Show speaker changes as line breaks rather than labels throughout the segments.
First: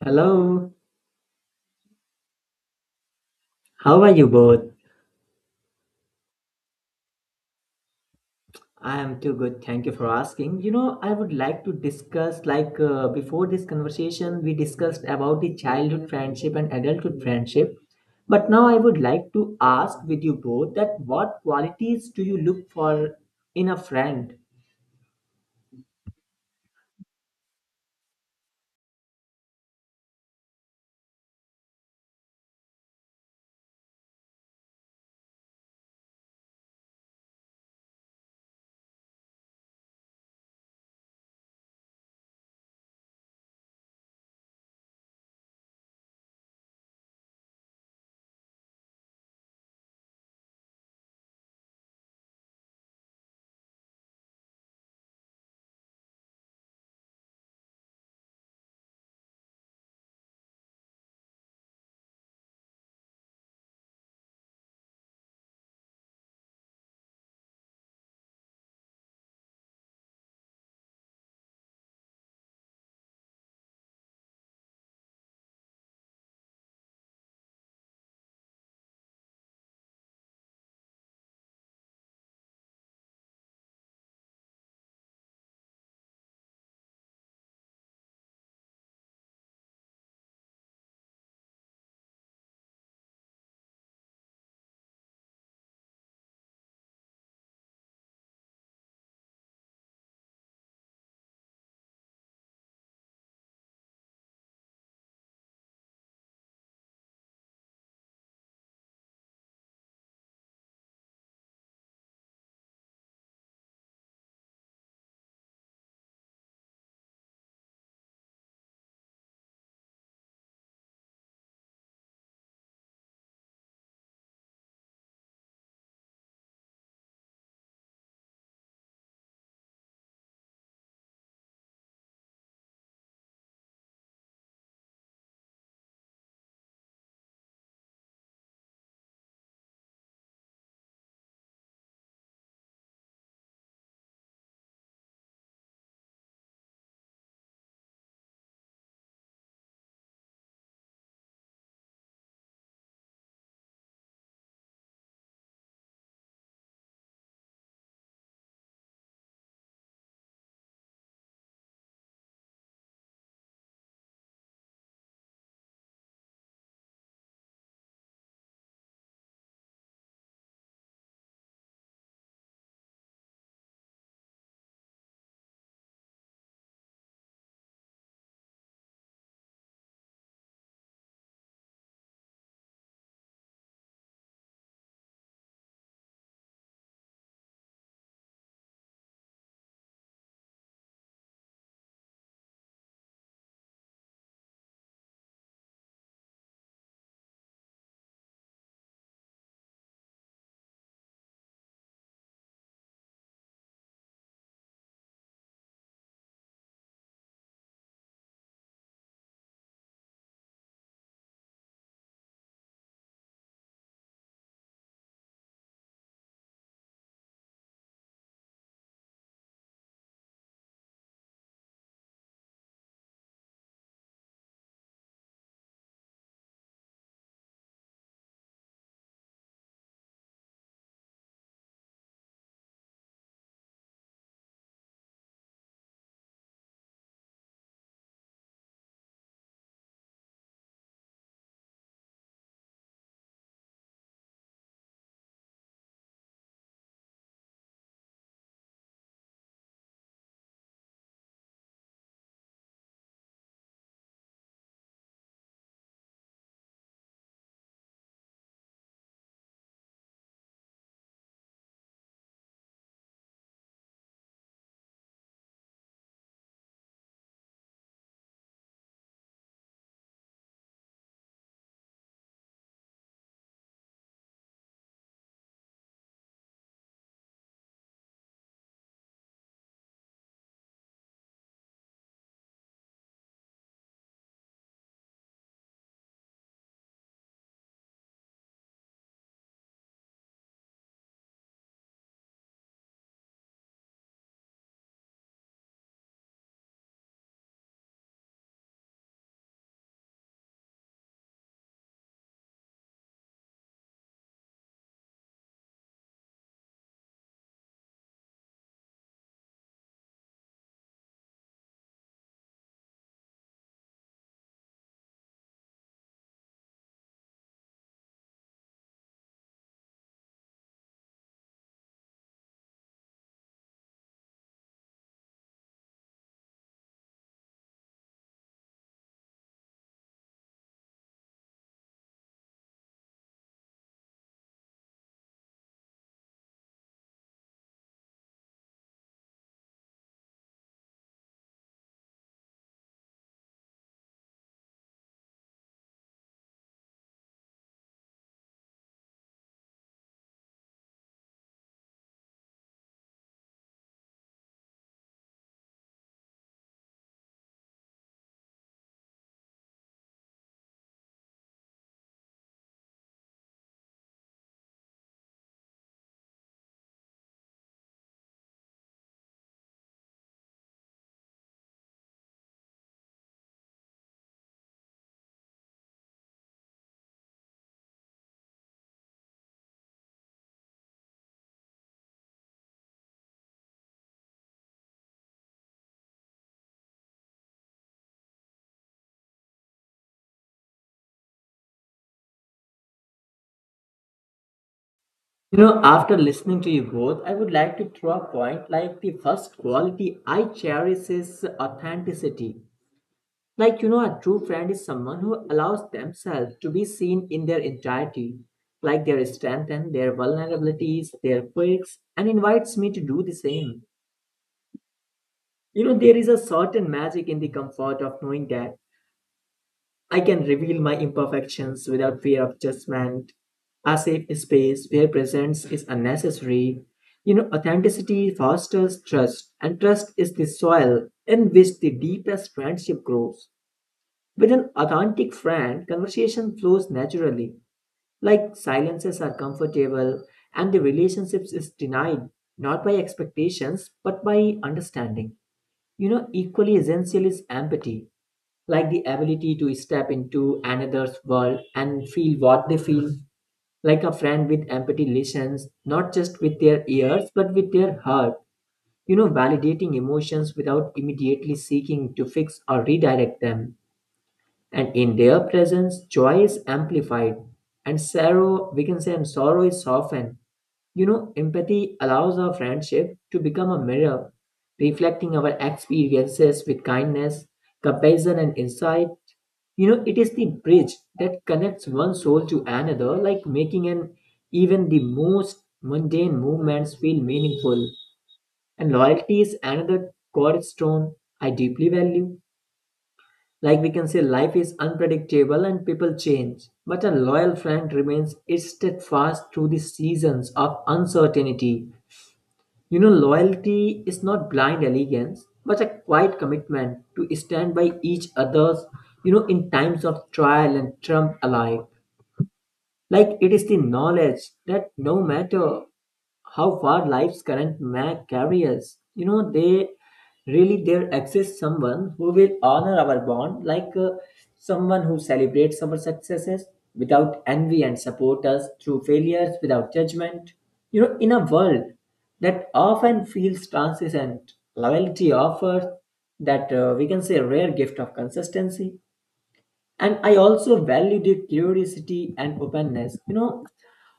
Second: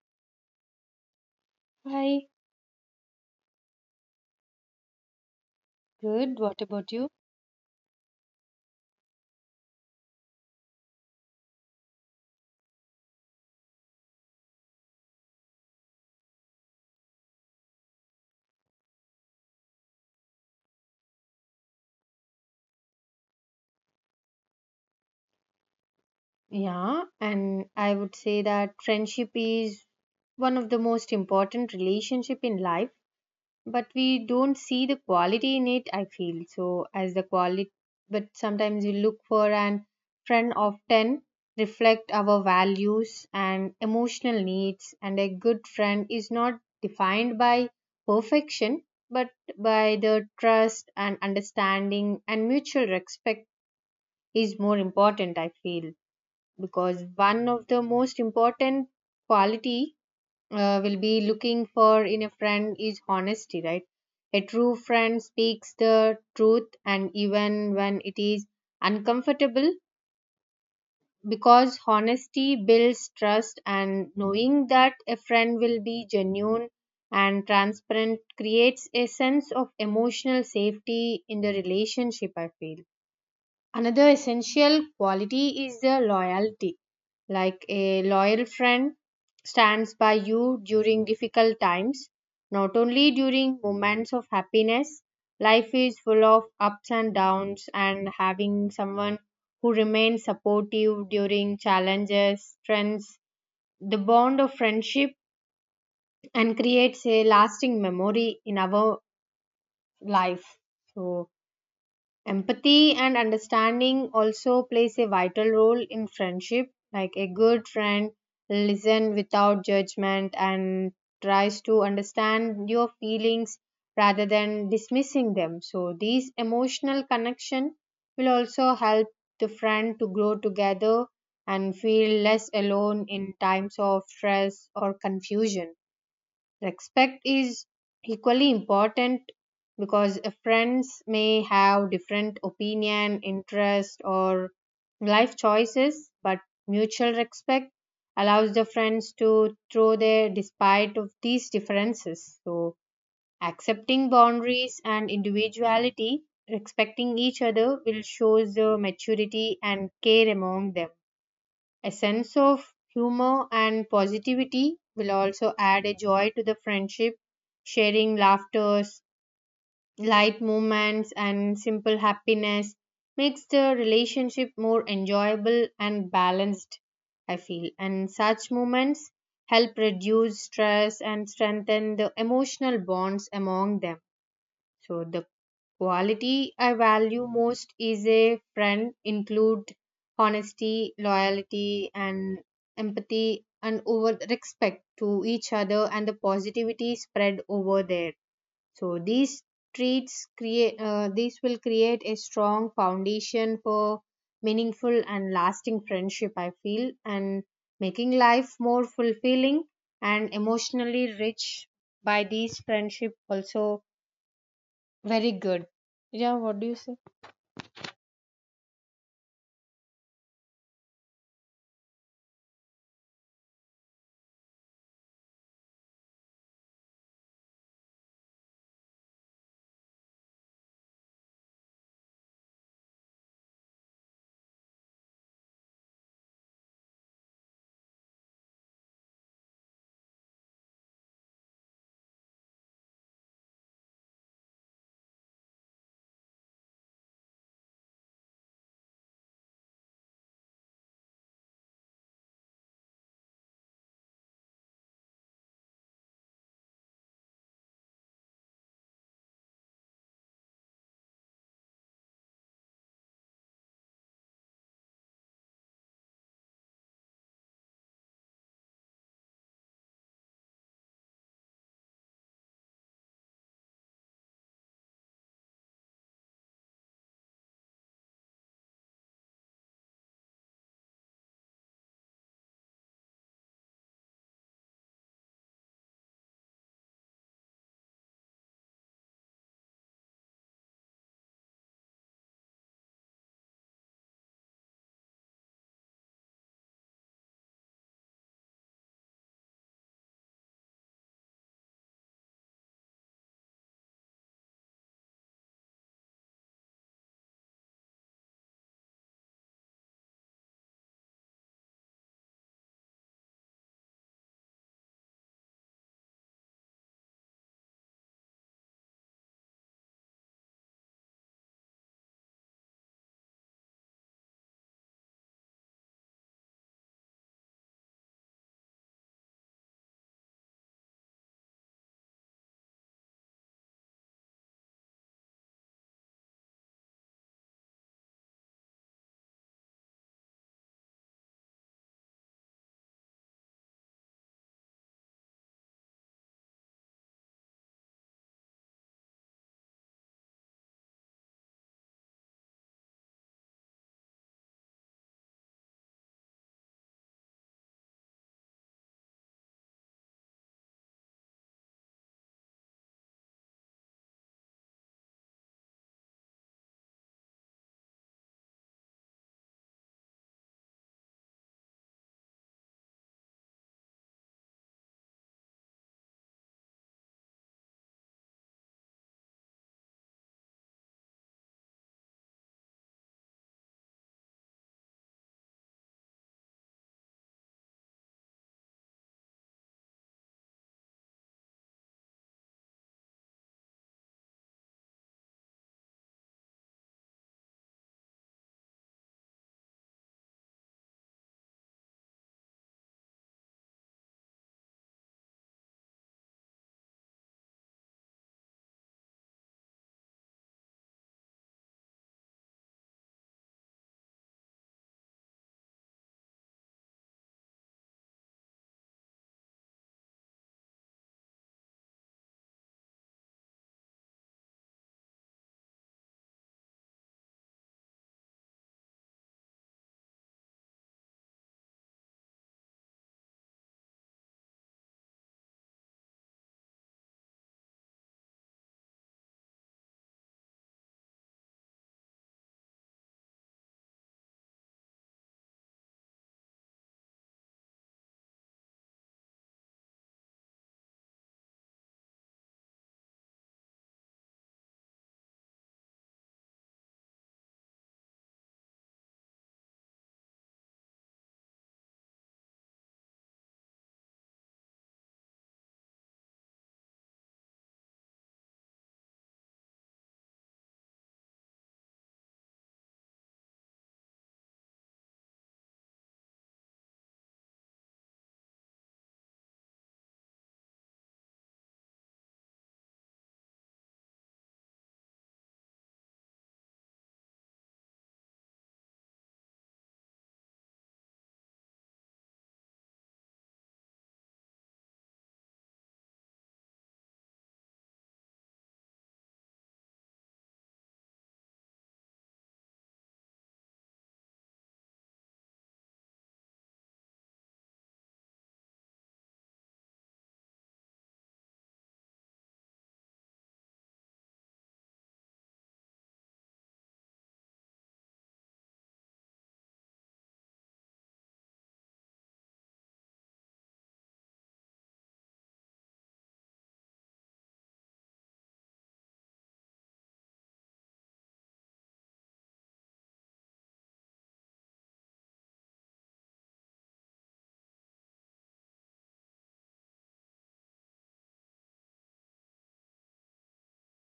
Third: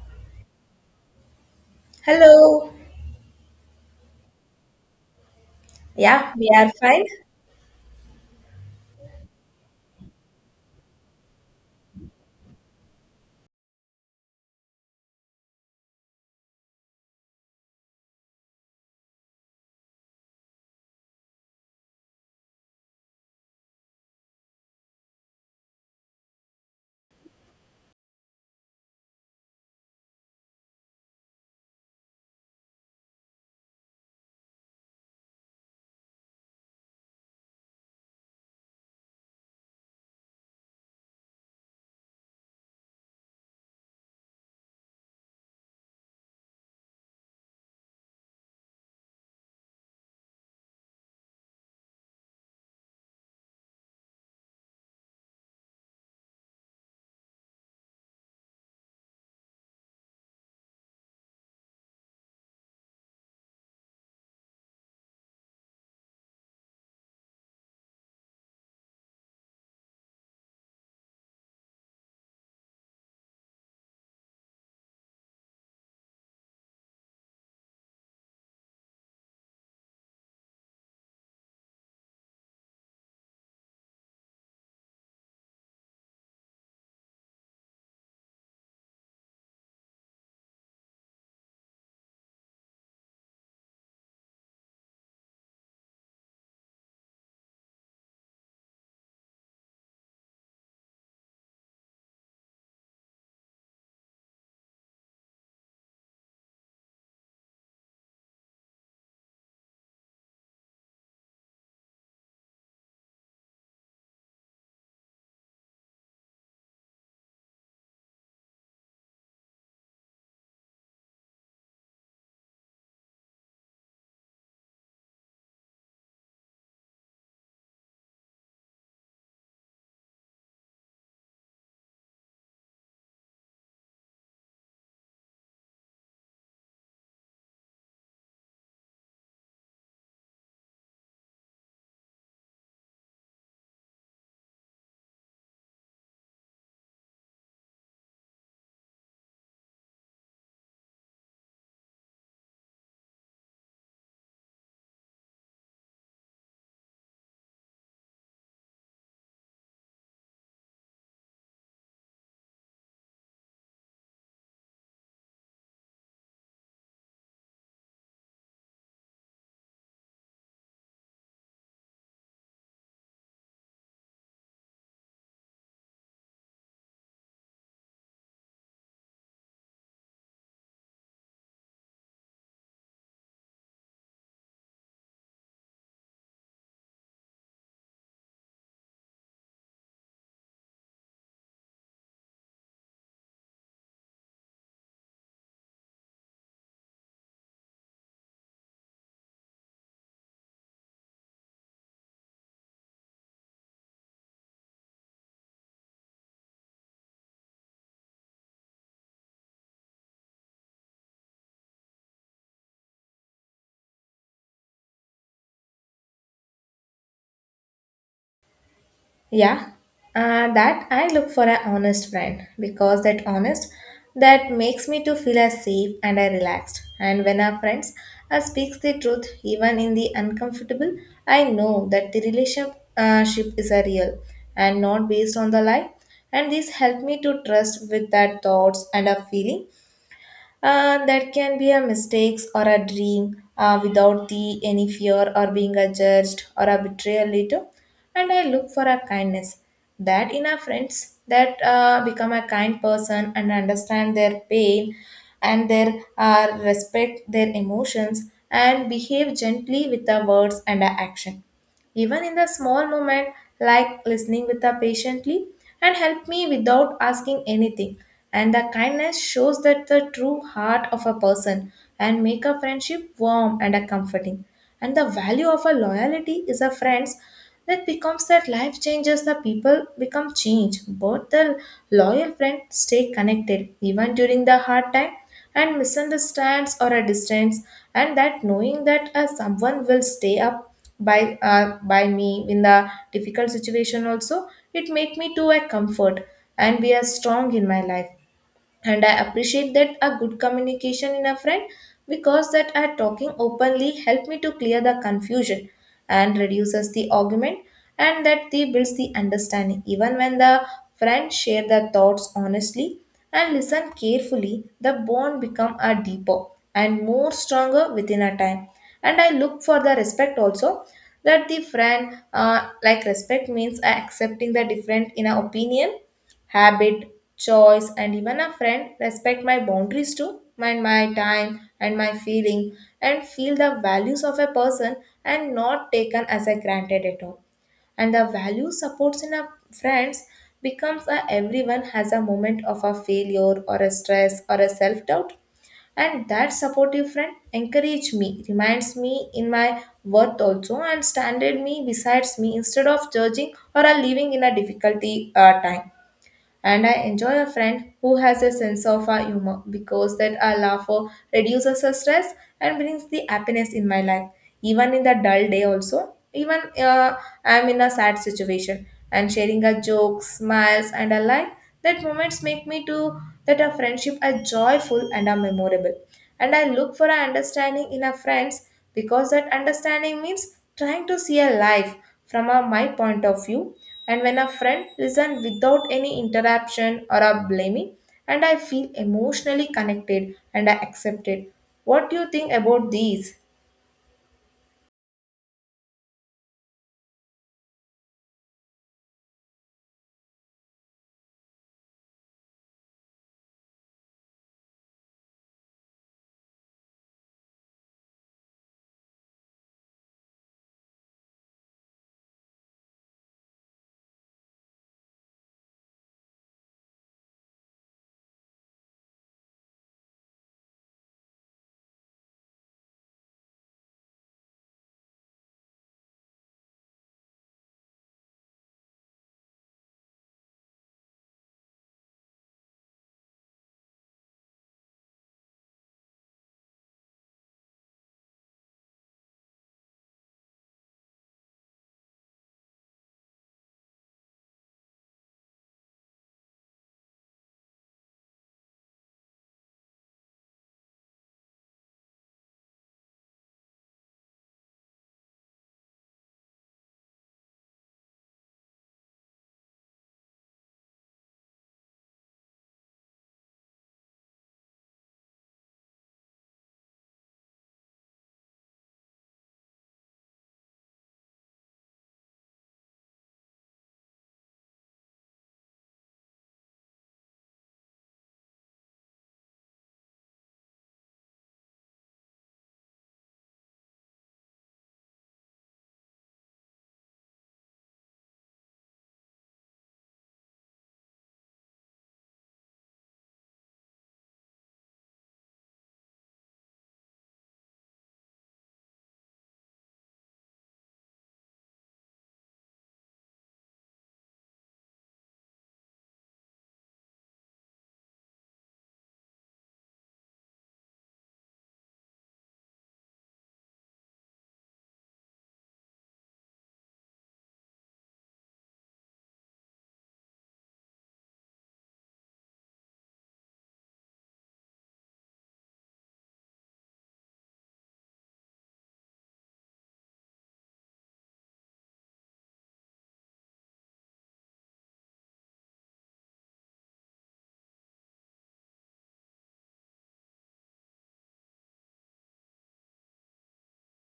Hello,
Hi,
Hello.
how are you both?
Yeah,
good.
we
What
are
about
fine.
you?
I am too good. Thank you for asking. You know, I would like to discuss, before this conversation, we discussed about the childhood friendship and adulthood friendship. But now I would like to ask with you both that what qualities do you look for in a friend?
Yeah, and I would say that friendship is one of the most important relationship in life, but we don't see the quality in it, I feel. So as the quality, but sometimes we look for an friend often reflect our values and emotional needs, and a good friend is not defined by perfection, but by the trust and understanding and mutual respect is more important I feel, because one of the most important quality will be looking for in a friend is honesty, right? A true friend speaks the truth and even when it is uncomfortable, because honesty builds trust, and knowing that a friend will be genuine and transparent creates a sense of emotional safety in the relationship, I feel. Another essential quality is the loyalty. Like a loyal friend stands by you during difficult times, not only during moments of happiness. Life is full of ups and downs, and having someone who remains supportive during challenges strengthens the bond of friendship and creates a lasting memory in our life. So, empathy and understanding also plays a vital role in friendship. Like a good friend listen without judgment and tries to understand your feelings rather than dismissing them. So these emotional connection will also help the friend to grow together and feel less alone in times of stress or confusion. Respect is equally important, because friends may have different opinion, interest or life choices, but mutual respect allows the friends to throw their despite of these differences. So accepting boundaries and individuality, respecting each other will shows the maturity and care among them. A sense of humor and positivity will also add a joy to the friendship. Sharing laughters, light moments, and simple happiness makes the relationship more enjoyable and balanced, I feel. And such moments help reduce stress and strengthen the emotional bonds among them. So the quality I value most is a friend include honesty, loyalty and empathy and over respect to each other and the positivity spread over there. So these traits create these will create a strong foundation for meaningful and lasting friendship I feel, and making life more fulfilling and emotionally rich by these friendship also, very good. Yeah, what do you say?
Yeah. That I look for an honest friend because that honest that makes me to feel as safe and I relaxed. And when our friends speaks the truth even in the uncomfortable, I know that the relationship ship is a real and not based on the lie. And this help me to trust with that thoughts and a feeling. That can be a mistakes or a dream without the any fear or being a judged or a betrayal later, and I look for a kindness that in our friends that become a kind person and understand their pain and their respect their emotions and behave gently with our words and our action, even in the small moment, like listening with her patiently and help me without asking anything. And the kindness shows that the true heart of a person and make a friendship warm and a comforting. And the value of a loyalty is a friends that becomes that life changes the people become change both the loyal friends stay connected even during the hard time and misunderstands or a distance. And that knowing that someone will stay up by me in the difficult situation also, it make me to a comfort and be a strong in my life. And I appreciate that a good communication in a friend, because that are talking openly help me to clear the confusion and reduces the argument, and that they builds the understanding even when the friend share their thoughts honestly and listen carefully, the bond become a deeper and more stronger within a time. And I look for the respect also, that the friend like respect means accepting the different in a opinion, habit, choice, and even a friend respect my boundaries too, mind my time and my feeling, and feel the values of a person and not taken as a granted at all. And the value supports in a friends becomes a everyone has a moment of a failure or a stress or a self doubt. And that supportive friend encouraged me, reminds me in my worth also, and standard me besides me instead of judging or a living in a difficulty time. And I enjoy a friend who has a sense of humor, because that a laugh reduces the stress and brings the happiness in my life. Even in the dull day also, even I'm in a sad situation and sharing a joke, smiles and a laugh, that moments make me to that a friendship are joyful and are memorable. And I look for an understanding in our friends, because that understanding means trying to see a life from a, my point of view. And when a friend listens without any interruption or a blaming, and I feel emotionally connected and I accepted. What do you think about these?
You know, after listening to you both, I would like to throw a point like the first quality I cherish is authenticity. Like, you know, a true friend is someone who allows themselves to be seen in their entirety, like their strength and their vulnerabilities, their quirks, and invites me to do the same. You know, there is a certain magic in the comfort of knowing that I can reveal my imperfections without fear of judgment, a safe space where presence is unnecessary. You know, authenticity fosters trust, and trust is the soil in which the deepest friendship grows. With an authentic friend, conversation flows naturally, like silences are comfortable and the relationship is denied not by expectations but by understanding. You know, equally essential is empathy, like the ability to step into another's world and feel what they feel. Like a friend with empathy listens not just with their ears but with their heart, you know, validating emotions without immediately seeking to fix or redirect them, and in their presence joy is amplified and sorrow we can say and sorrow is softened. You know, empathy allows our friendship to become a mirror, reflecting our experiences with kindness, compassion, and insight. You know, it is the bridge that connects one soul to another, like making an even the most mundane movements feel meaningful. And loyalty is another cornerstone I deeply value. Like we can say, life is unpredictable and people change, but a loyal friend remains steadfast through the seasons of uncertainty. You know, loyalty is not blind allegiance, but a quiet commitment to stand by each other's, you know, in times of trial and trump alike. Like it is the knowledge that no matter how far life's current map carries, you know, they really there exists someone who will honor our bond, someone who celebrates our successes without envy and support us through failures without judgment. You know, in a world that often feels transient, loyalty offers that we can say rare gift of consistency. And I also value their curiosity and openness. You know,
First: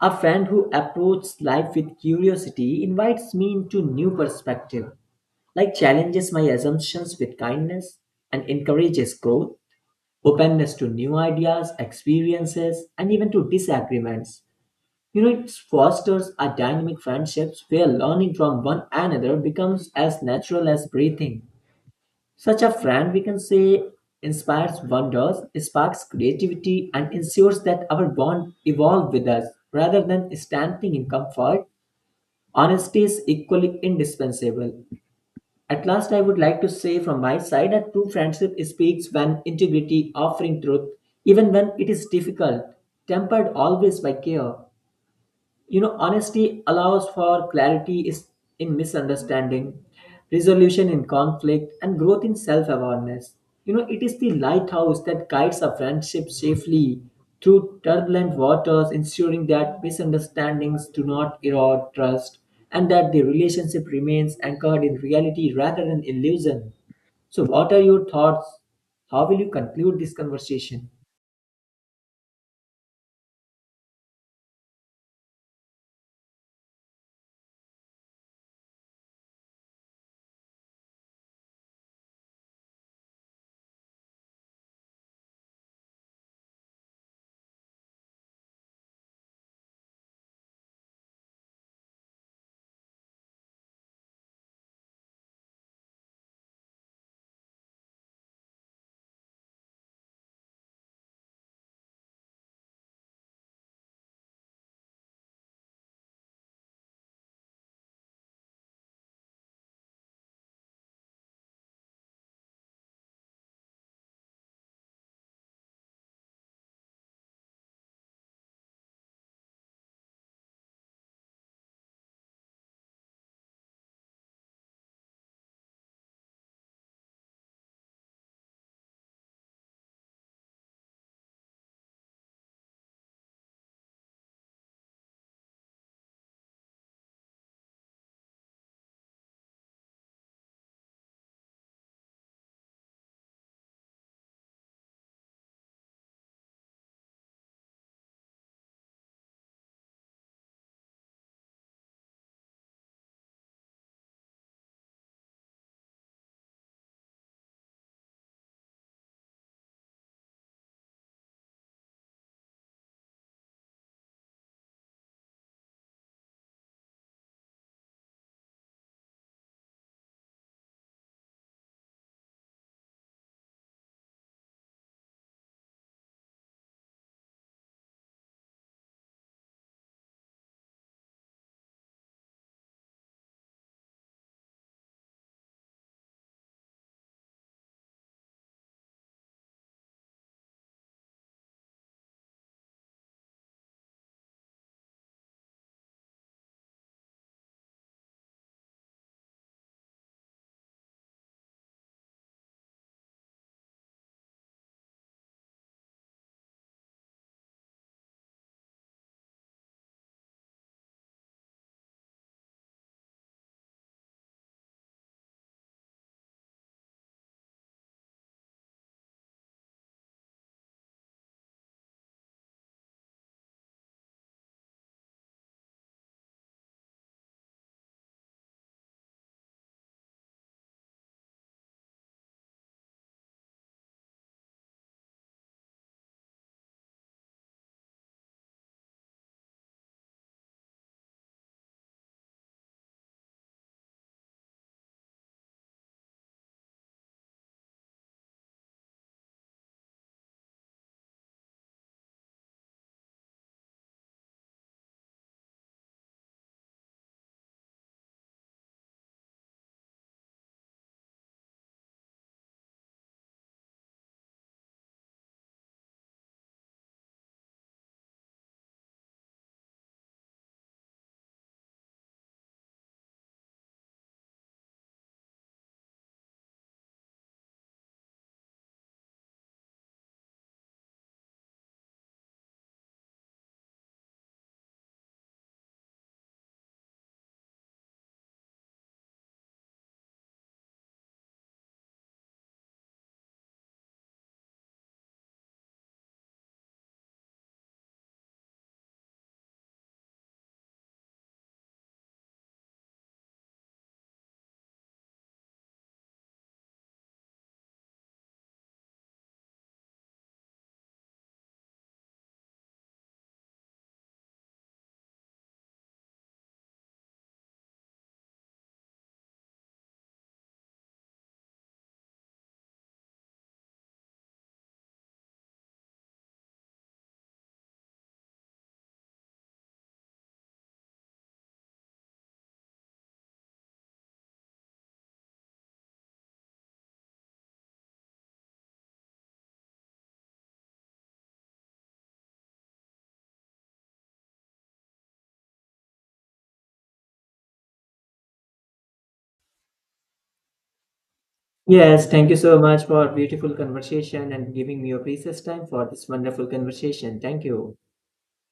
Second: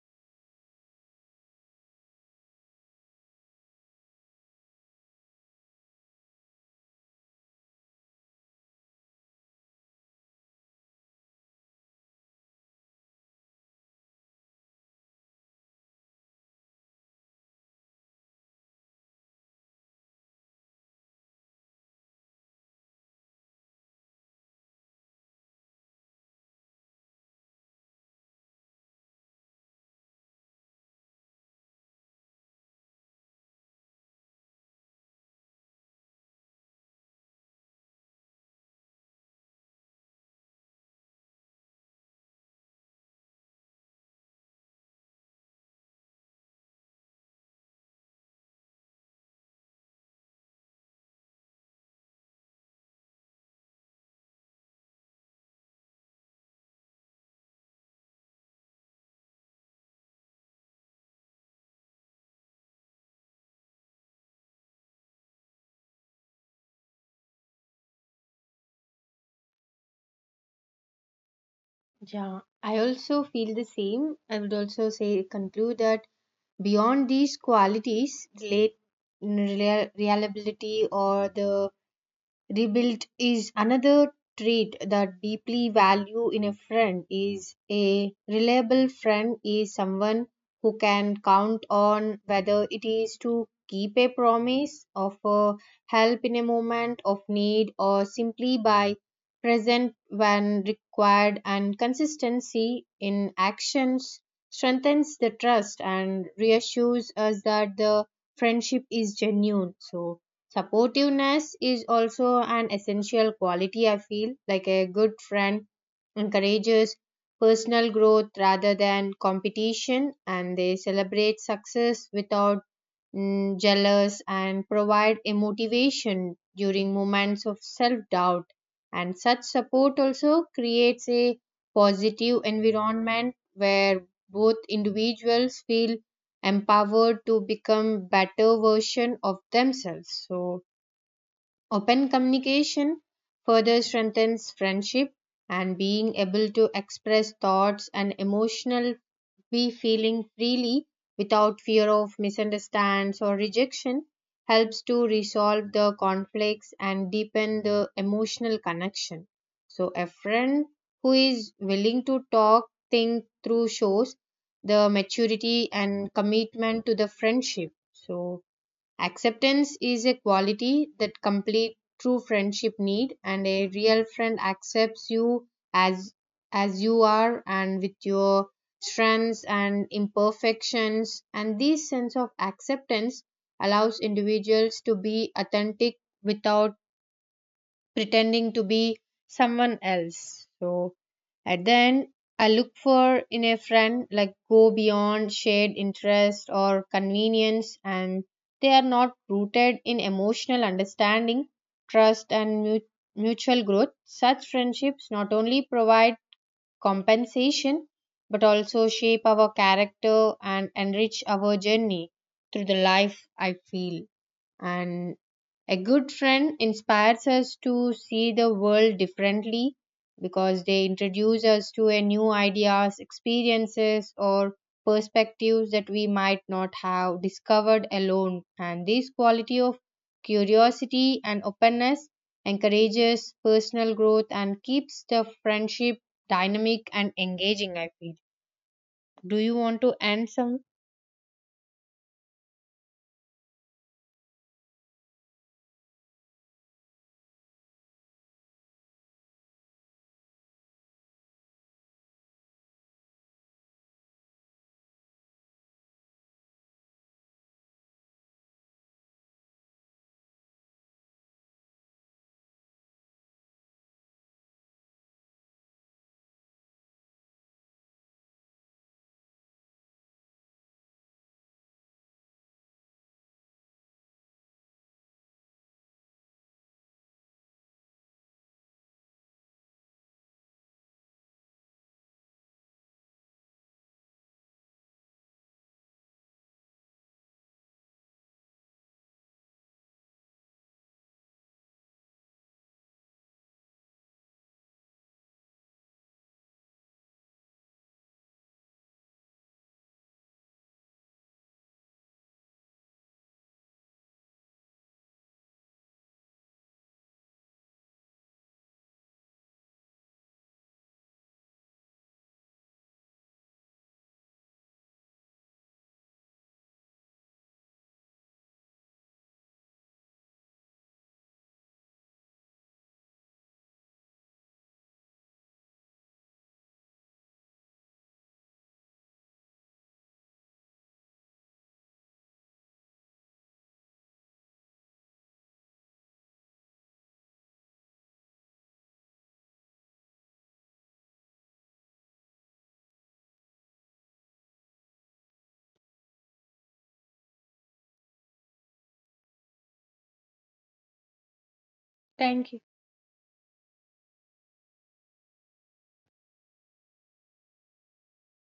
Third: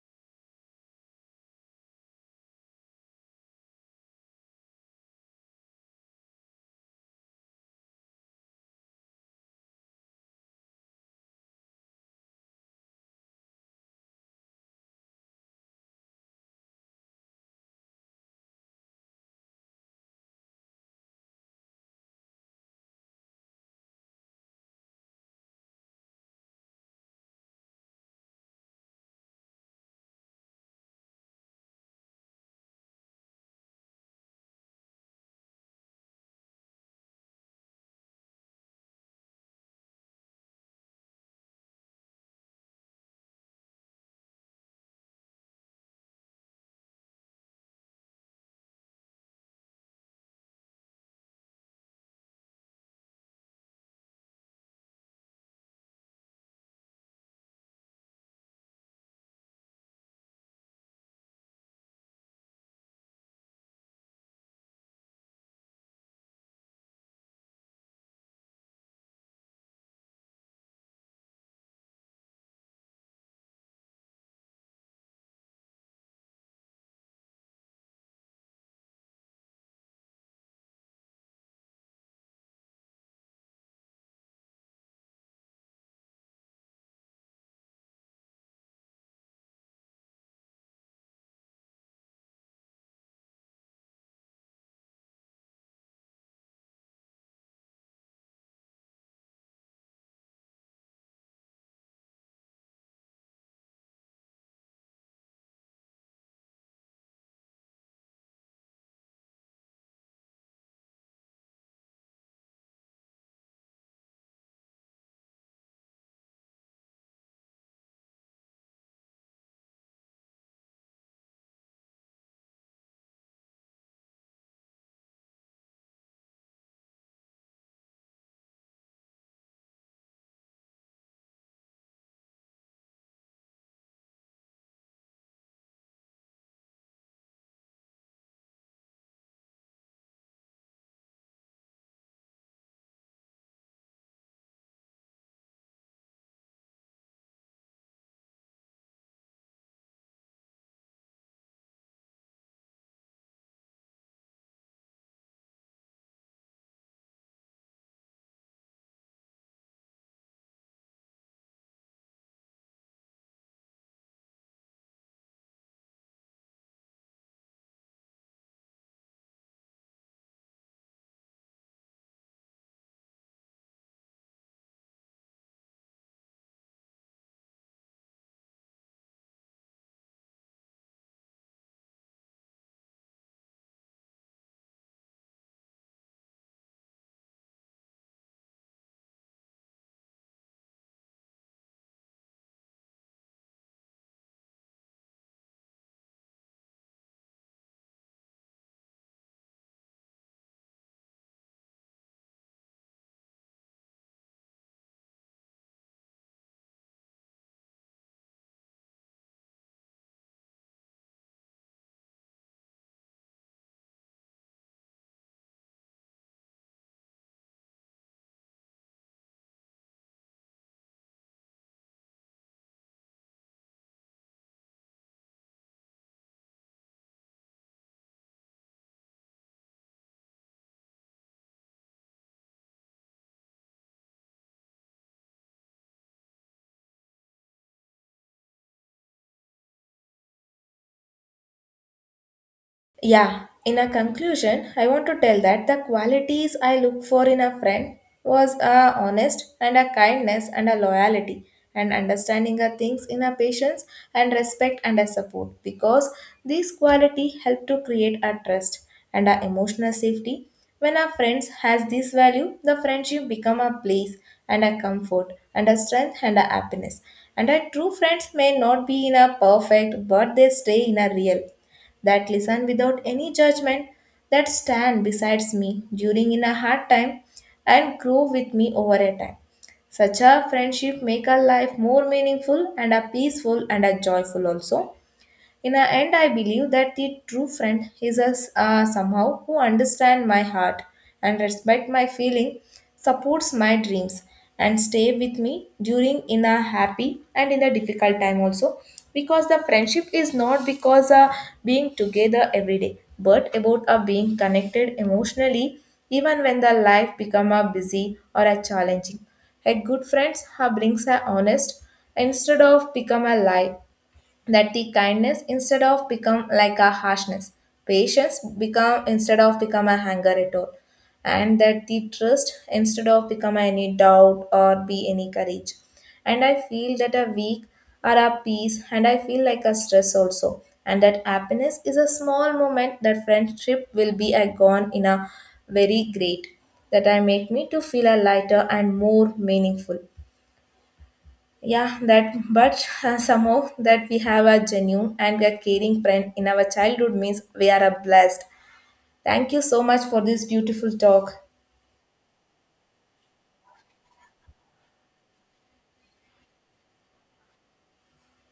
a friend who approaches life with curiosity invites me into new perspective, like challenges my assumptions with kindness and encourages growth, openness to new ideas, experiences, and even to disagreements. You know, it fosters a dynamic friendships where learning from one another becomes as natural as breathing. Such a friend, we can say, inspires wonders, sparks creativity, and ensures that our bond evolve with us rather than standing in comfort. Honesty is equally indispensable. At last, I would like to say from my side that true friendship speaks when integrity, offering truth, even when it is difficult, tempered always by care. You know, honesty allows for clarity is in misunderstanding, resolution in conflict, and growth in self awareness. You know, it is the lighthouse that guides a friendship safely through turbulent waters, ensuring that misunderstandings do not erode trust and that the relationship remains anchored in reality rather than illusion. So, what are your thoughts? How will you conclude this conversation?
Yeah, I also feel the same. I would also say conclude that beyond these qualities, reliability or the rebuilt is another trait that deeply value in a friend, is a reliable friend is someone who can count on, whether it is to keep a promise, offer help in a moment of need, or simply by present when required. And consistency in actions strengthens the trust and reassures us that the friendship is genuine. So supportiveness is also an essential quality, I feel. Like a good friend encourages personal growth rather than competition, and they celebrate success without jealous and provide a motivation during moments of self doubt. And such support also creates a positive environment where both individuals feel empowered to become better version of themselves. So open communication further strengthens friendship, and being able to express thoughts and emotional, be feeling freely without fear of misunderstands or rejection, helps to resolve the conflicts and deepen the emotional connection. So a friend who is willing to talk think through shows the maturity and commitment to the friendship. So acceptance is a quality that complete true friendship need, and a real friend accepts you as you are, and with your strengths and imperfections. And this sense of acceptance allows individuals to be authentic without pretending to be someone else. So at the end, I look for in a friend like go beyond shared interest or convenience, and they are not rooted in emotional understanding, trust, and mutual growth. Such friendships not only provide compensation but also shape our character and enrich our journey through the life, I feel. And a good friend inspires us to see the world differently, because they introduce us to a new ideas, experiences or perspectives that we might not have discovered alone. And this quality of curiosity and openness encourages personal growth and keeps the friendship dynamic and engaging, I feel. Do you want to end some?
Yeah, in a conclusion, I want to tell that the qualities I look for in a friend was a honest and a kindness and a loyalty and understanding of things in a patience and respect and a support, because these quality help to create a trust and a emotional safety. When a friend has this value, the friendship become a place and a comfort and a strength and a happiness. And a true friends may not be in a perfect, but they stay in a real that listen without any judgment, that stand besides me during in a hard time and grow with me over a time. Such a friendship make our life more meaningful and a peaceful and a joyful also. In the end, I believe that the true friend is a, somehow who understands my heart and respect my feeling, supports my dreams, and stay with me during in a happy and in a difficult time also. Because the friendship is not because being together every day, but about being connected emotionally, even when the life become a busy or a challenging. A good friends brings a honest instead of become a lie, that the kindness instead of become like a harshness, patience become instead of become a anger at all, and that the trust instead of become any doubt or be any courage. And I feel that a weak or a peace, and I feel like a stress also, and that happiness is a small moment that friendship will be a gone in a very great, that I make me to feel a lighter and more meaningful. Yeah, that but somehow that we have a genuine and a caring friend in our childhood means we are a blessed. Thank you so much for this beautiful talk.
Yes, thank you
Thank
so
you.
much for beautiful conversation and giving me your precious time for this wonderful conversation. Thank you.